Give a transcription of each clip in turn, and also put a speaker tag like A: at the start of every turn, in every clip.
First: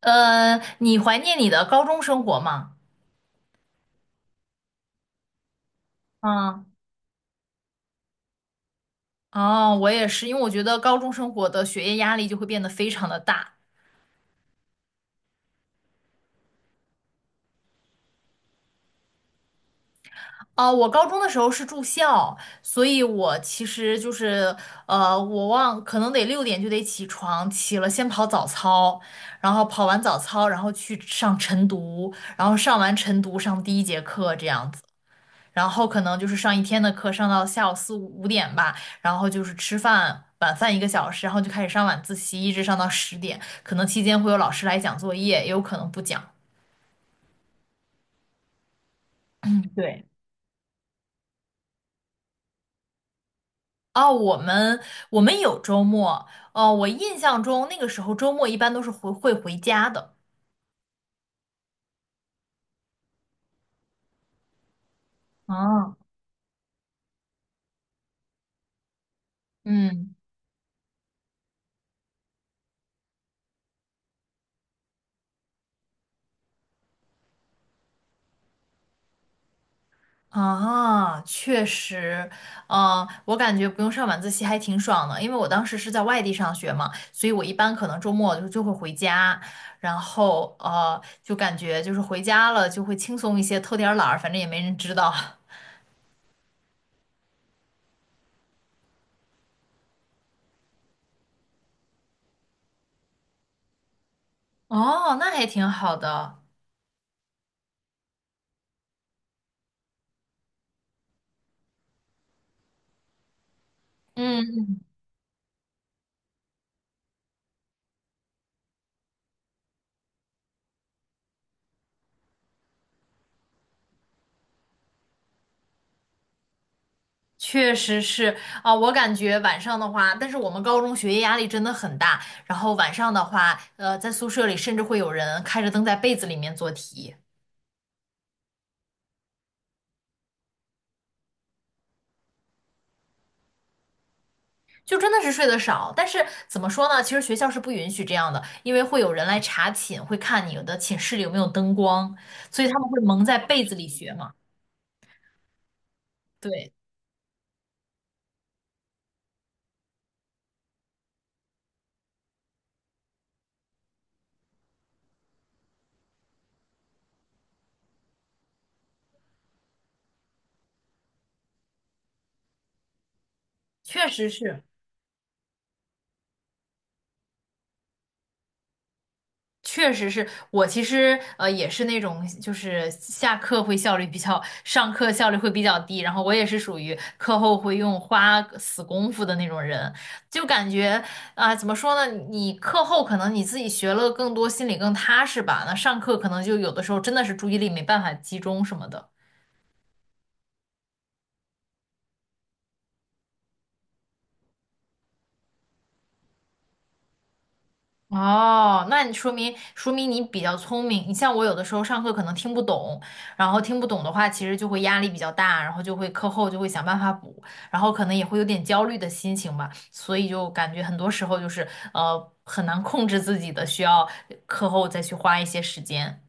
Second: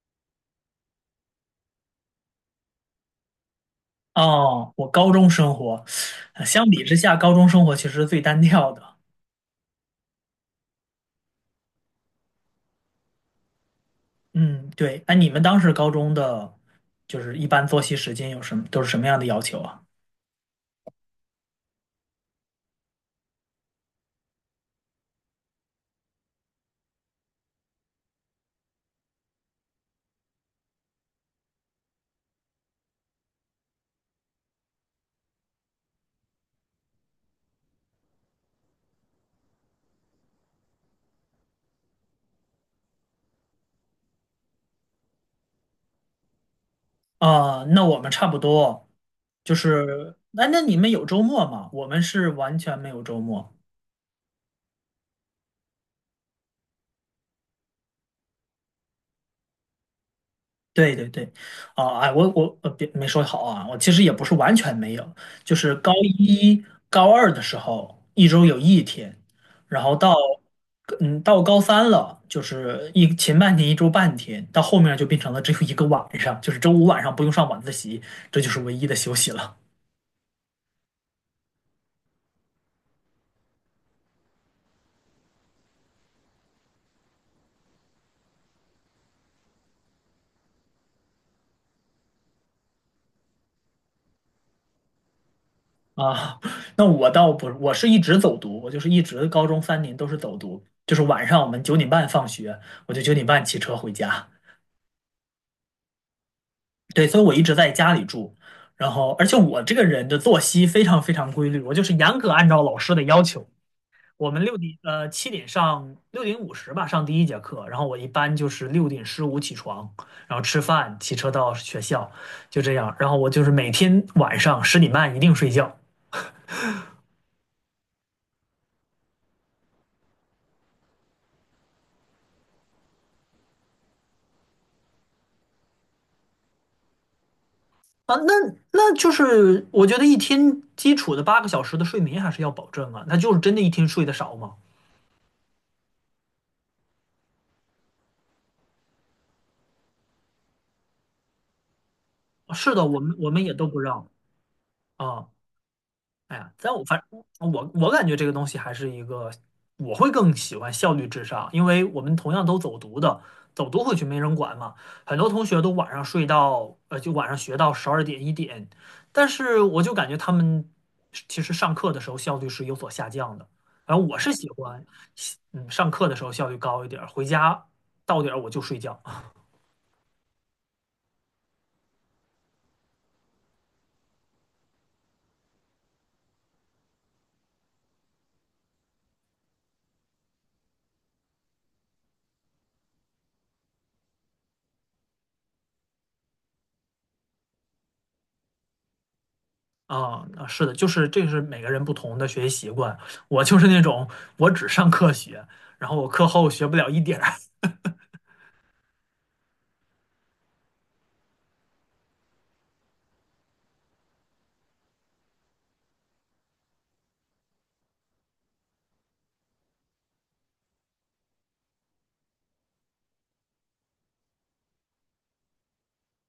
A: 你怀念你的高中生活吗？
B: 哦，我高中生活，
A: 嗯。
B: 相比之下，高中生活其实最单调的。
A: 哦，我也是，因为我觉得高中生活的学业压力就会变得非常的大。
B: 嗯，对。哎，你们当时高中的，就是一般作息时间有什么，都是什么样的要求啊？
A: 哦，我高中的时候是住校，所以我其实就是，我忘，可能得6点就得起床，起了先跑早操，然后跑完早操，然后去上晨读，然后上完晨读上第一节课这样子。然后可能就是上一天的课，上到下午5点吧，然后就是吃饭，晚饭1个小时，然后就开始上晚自习，一直上到10点。可能期间会有老师来讲作业，也有可能不讲。
B: 啊，那我们差不多，就
A: 对。
B: 是，那你们有周末吗？我们是完全没有周末。
A: 哦，我们有周末，哦，我印象中那个时候周末一般都是回家的。
B: 对对对，啊、哎，我别没说好啊，我其实也不是完全没有，就是高
A: 哦。
B: 一高二的时候，一周有一天，然后
A: 嗯。
B: 到到高三了，就是一前半天一周半天，到后面就变成了只有一个晚上，就是周五晚上不用上晚自习，这就是唯一的休息了
A: 啊，确实。嗯、我感觉不用上晚自习还挺爽的，因为我当时是在外地上学嘛，所以我一般可能周末就会回家，然后就感觉就是回家了就会轻松一些，偷点儿懒儿，反正也没人知道。
B: 啊。那我倒不，我是一直走读，我就是一直高中3年都是走读，就是晚上我们九点半放学，我就九点半骑车回家。
A: 哦，那还挺好的。
B: 对，所以我一直在家里住，然后而且我这个人的作息非常非常规律，我就是严格按照老师的要求。我们六
A: 嗯，
B: 点7点上6:50吧上第一节课，然后我一般就是6:15起床，然后吃饭，骑车到学校，就这样。然后我就是每天晚上10:30一定睡觉
A: 确实是。啊，我感觉晚上的话，但是我们高中学业压力真的很大，然后晚上的话，在宿舍里甚至会有人开着灯在被子里面做题。
B: 啊，那就是我觉得一天基础的8个小时的睡眠还是要保证啊，那就是真的一天睡得少吗？
A: 就真的是睡得少，但是怎么说呢？其实学校是不允许这样的，因为会有人来查寝，会看你的寝室里有没有灯光，
B: 啊
A: 所以
B: 是
A: 他
B: 的，
A: 们会
B: 我们
A: 蒙
B: 我
A: 在
B: 们也
A: 被
B: 都
A: 子
B: 不
A: 里
B: 让。
A: 学嘛。
B: 啊，哎呀，
A: 对，
B: 但我反我感觉这个东西还是一个，我会更喜欢效率至上，因为我们同样都走读的，走读回去没人管嘛，很多同学都晚上睡到，就晚上学到12点1点，但是我就感觉他们其实上课的时候效率是有所下降的，然后
A: 确
B: 我
A: 实
B: 是喜
A: 是。
B: 欢，上课的时候效率高一点儿回家到点儿我就睡觉。
A: 确实是我其实也是那种就是下课会效率比较，上课效率会比较低，然后我也是属于课后会用花死功夫的那种人，就感觉啊、怎么说呢，你课后可能你自己学了更多，心里更踏实吧，那上课可能就有的时候真的是注意力没办法集中什么的。
B: 啊，啊是的，就是这个是每个人不同的学习习惯。我就是那种我只上课学，然后我课后学不了一点儿，
A: 哦，那你说明你比较聪明。你像我有的时候上课可能听不懂，然后听不懂的话，其实就会压力比较大，然后就会课后就会想办法补，然后可能也会有点焦虑的心情吧，所以就感觉很多时候就是很难控制自己的，需要课后再去花一些时间。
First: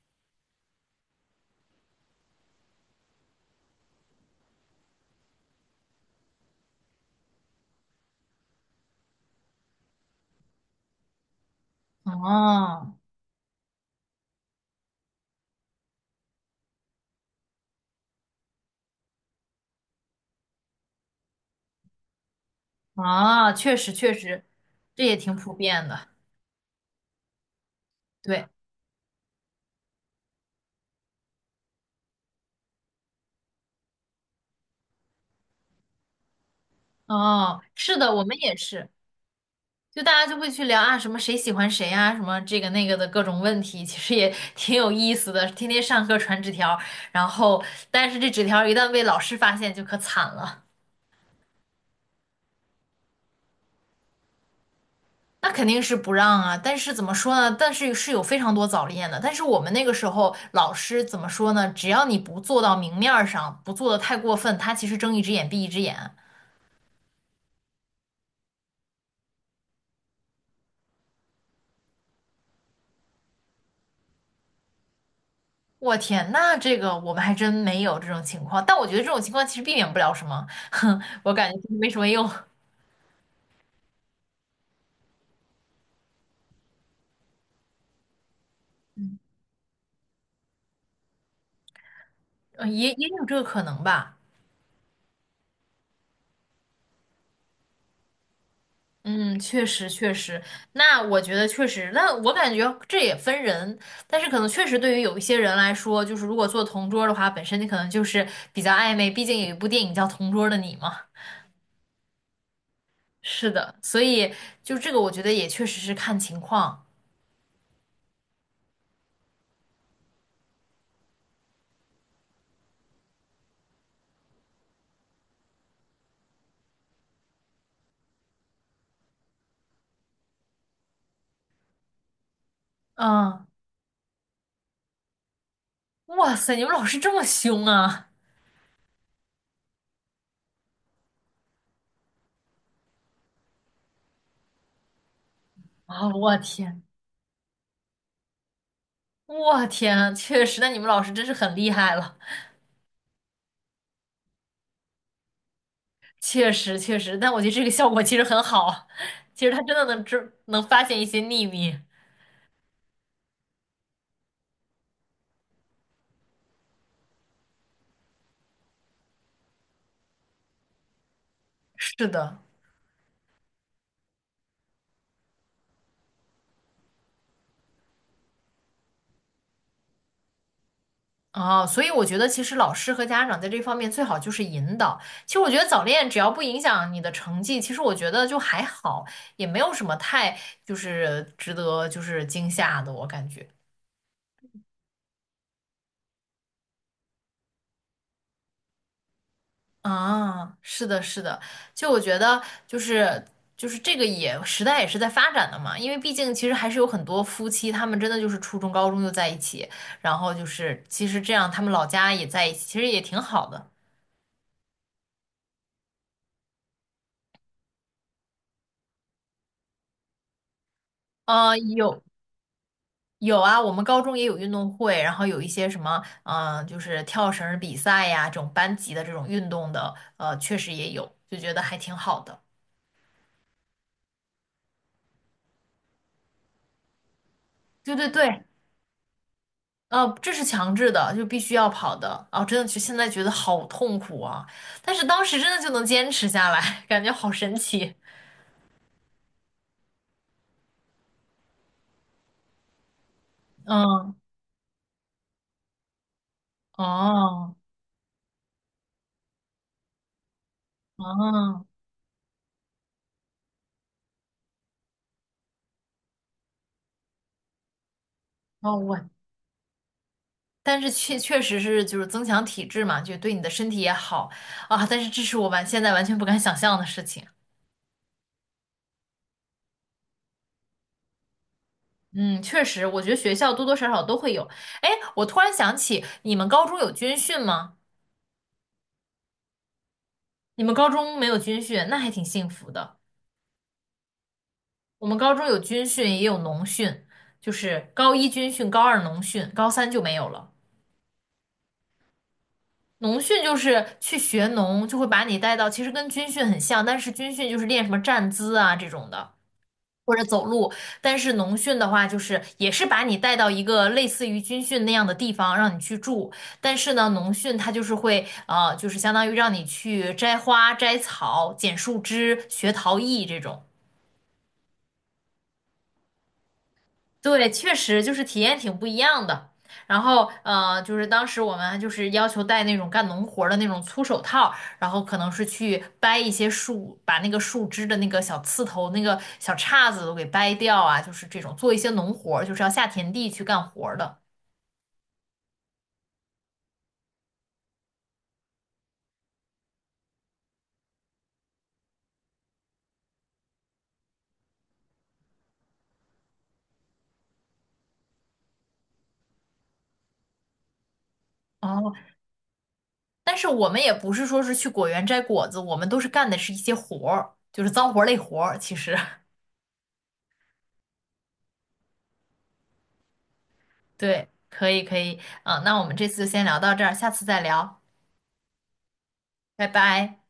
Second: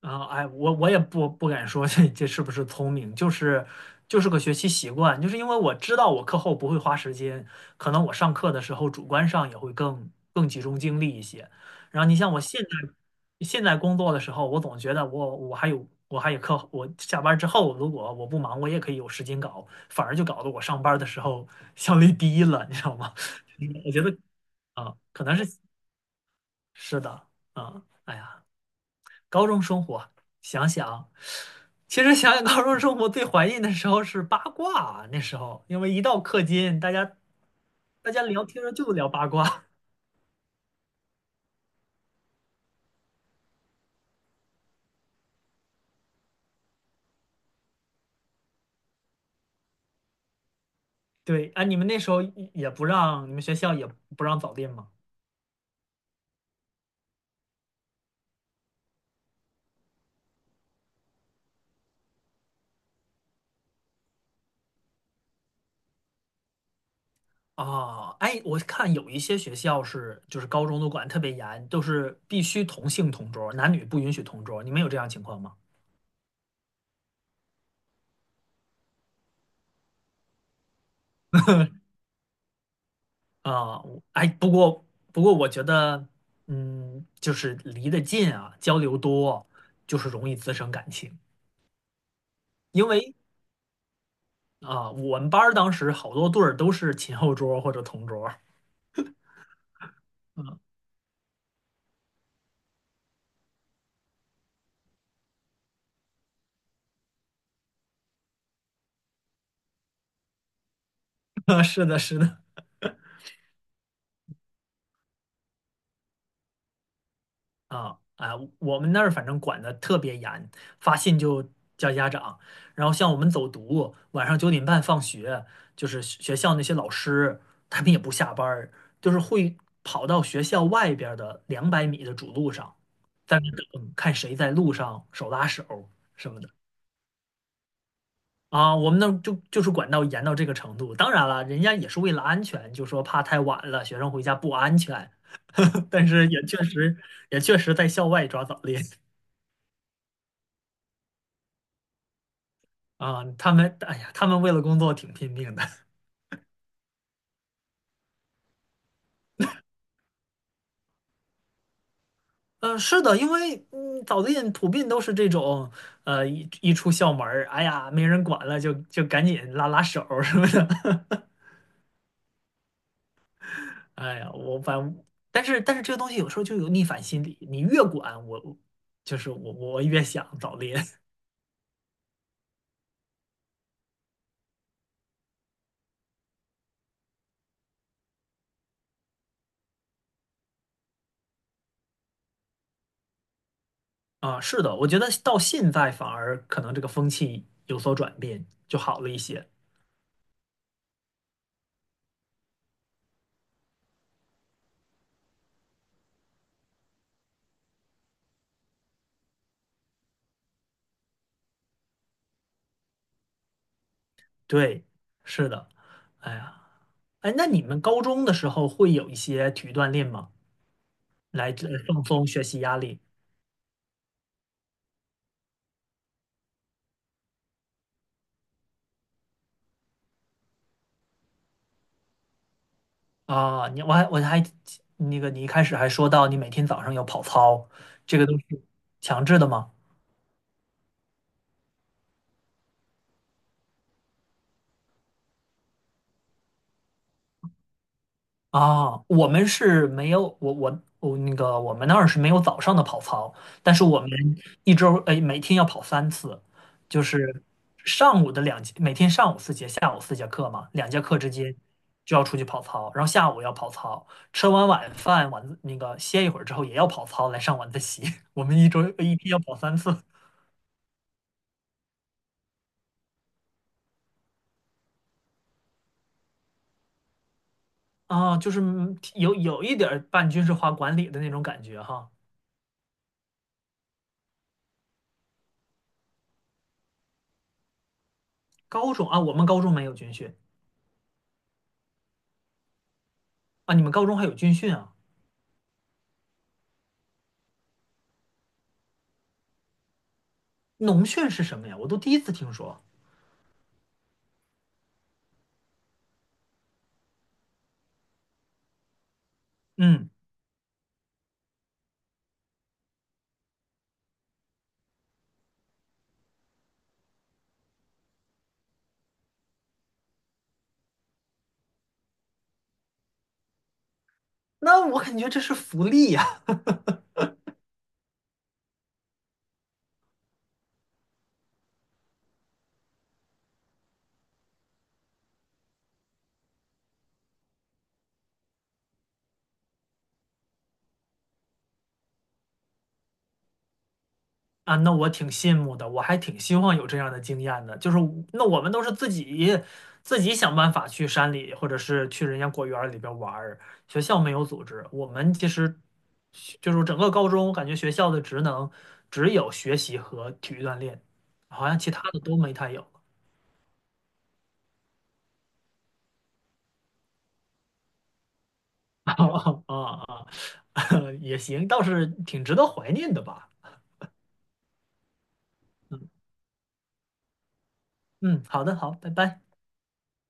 B: 啊，哎，我也不敢说这是不是聪明，就是就是个学习习惯，就是因为我知道我课后不会花时间，可能我上课的时候主观上也会更集中精力一些。然后你像我现在
A: 哦。
B: 现在工作的时候，我总觉得我我还有我还有课后我下班之后如果我不忙，我也可以有时间搞，反而就搞得我上班的时候效率低了，你知道吗？
A: 啊，确
B: 我
A: 实
B: 觉得
A: 确实，
B: 啊，
A: 这也
B: 可能
A: 挺
B: 是
A: 普遍的。
B: 是的啊，哎呀。
A: 对。
B: 高中生活，想想，其实想想高中生活最怀念的时候是八卦啊，那时候因为一到课间，
A: 哦，是
B: 大
A: 的，
B: 家
A: 我们
B: 聊
A: 也
B: 天儿
A: 是。
B: 就聊八卦。
A: 就大家就会去聊啊，什么谁喜欢谁啊，什么这个那个的各种问题，其实也 挺有意思的。天天上课传纸条，然后但是这纸条一旦被老师发现，就可惨了。
B: 对，哎，你们那时候也不让，你们学校也不让早恋吗？
A: 那肯定是不让啊，但是怎么说呢？但是是有非常多早恋的，但是我们那个时候老师怎么说呢？只要你不做到明面儿上，不做的太过分，他其实睁一只眼闭一只眼。
B: 啊，哎，我看有一些学校是就是高中都管得特别严，都是必须同性同桌，男女不允许同桌。你们有这样情况吗？
A: 我天，那这个我们还真没有这种情况，但我觉得这种情况其实避免不了什么，哼，我感觉就是没什么用。
B: 啊，我哎，不过，我觉得，就是离得近啊，交流多，就是容易滋生感情。因
A: 也
B: 为
A: 有这个可能吧。
B: 啊，我们班儿当时好多对儿都是前后桌儿或者同桌儿。
A: 嗯，确实确实，那我觉得确实，那我感觉这也分人，但是可能确实对于有一些人来说，就是如果做同桌的话，本身你可能就是比较暧昧，毕竟有一部电影叫《同桌的你》嘛。
B: 啊是的，是的，
A: 是的，所以就这个，我觉得也确实是看情况。
B: 啊啊，我们那儿反正管得特别严，发信就叫家长。然后像我们走读，晚上九点半放学，就是学校那些老师他们也不下班儿，就是会跑到学校外边儿的200米的主路上，在
A: 嗯。
B: 那等看谁在路上手拉手什
A: 哇
B: 么的
A: 塞，你们老师这么凶啊！
B: 啊。我们那儿就是管到严到这个程度。当然了，人家也是为了安全，就说怕太晚了，学生回家不安全。但
A: 啊，
B: 是
A: 我天，
B: 也确实在校外抓早恋。
A: 我天，确实，那你们老师真是很厉害了。
B: 啊，他们，哎呀，他们为了工作挺拼命的。
A: 确实确实，但我觉得这个效果其实很好，其实他真的能发现一些秘密。
B: 嗯，是的，因为嗯，早恋普遍都是这种，一出校门儿，哎呀，没人管了，就赶紧拉拉手儿什么的。
A: 是的。
B: 哎呀，我反正，但是这个东西有时候就有逆反心理，你越管我，我越想早恋。
A: 啊，所以我觉得其实老师和家长在这方面最好就是引导。其实我觉得早恋只要不影响你的成绩，其实我觉得就还好，也没有什么太就是值得就是惊吓的，我感觉。
B: 啊。是的，我觉得到现在反而可能这个风气有所转变，就好了一些。
A: 啊，是的，是的，就我觉得就是这个也时代也是在发展的嘛，因为毕竟其实还是有很多夫妻，他们真的就是初中、高中就在一起，然后就是其实这样他们老家也在一起，其实也挺好的。
B: 对，是的，哎呀，哎，那你们高中的时候会有一些体育锻炼吗？来
A: 呃，
B: 这
A: 有
B: 放松学习压力
A: 有啊，我们高中也有运动会，然后有一些什么，嗯、就是跳绳儿比赛呀，这种班级的这种运动的，确实也有，就觉得还挺好的。
B: 啊。你我还那个，你一开始还说到你每天早上有跑操，
A: 对对
B: 这个都
A: 对。
B: 是强制的吗？
A: 这是强制的，就必须要跑的。哦，真的就现在觉得好痛苦啊，但是当时真的就能坚持下来，感觉好神奇。
B: 啊，我们是没有我那个我们那儿是没有早上的跑操，但是我们
A: 嗯。
B: 一周哎每天要跑三次，就是
A: 哦，
B: 上午的两节，每天上午四节，下午4节课嘛，2节课之间
A: 哦，
B: 就要出去跑操，然后下午要跑操，吃完晚饭晚自那个歇一会儿之后也要跑操来上晚自习。我们一
A: 哦。
B: 周一天要跑3次
A: 但是确实是就是增强体质嘛，就对你的身体也好啊。但是这是我现在完全不敢想象的事情。
B: 啊，就是有一点儿半军事化管理的那种感觉哈。
A: 嗯，确实，我觉得学校多多少少都会有。哎，我突然想起，你们高中有军训吗？
B: 高中啊，我们高中没有军训
A: 你们高中没有军训，那还挺幸福的。
B: 啊，你们高中还有军训啊？
A: 我们高中有军训，也有农训，就是高一军训，高二农训，高三就没有了。
B: 农训是什么呀？我都第一次听说。
A: 农训就是去学农，就会把你带到，其实跟军训很像，但是军训就是练什么站姿啊这种的，
B: 嗯，
A: 或者走路。但是农训的话，就是也是把你带到一个类似于军训那样的地方，让你去住。但是呢，农训它就是会，就是相当于让你去摘花、摘草、剪树枝、学陶艺这种。
B: 那我感觉这是福利呀！
A: 对，确实就是体验挺不一样的。然后，就是当时我们就是要求戴那种干农活儿的那种粗手套，然后可能是去掰一些树，把那个树枝的那个小刺头、那个小叉子都给掰掉啊，就是这种做一些农活儿，就是要下田地去干活儿的。
B: 啊，那我挺羡慕的，我还挺希望有这样的经验的。就是那我们都是自己想办法去山里，或者是去人家果园里边玩儿。学校没有组织，我们其实就是整个高中，我感觉学校的职能只有学习和体育锻炼，好像其
A: 哦，
B: 他的都没太有。
A: 但是我们也不是说是去果园摘果子，我们都是干的是一些活儿，就是脏活儿累活儿。其实，
B: 啊啊啊！也行，倒是挺值得怀念的吧。
A: 对，可以可以，嗯，那我们
B: 嗯，
A: 这次就先聊到这儿，下次再聊，
B: 嗯，好的，好，拜拜。
A: 拜拜。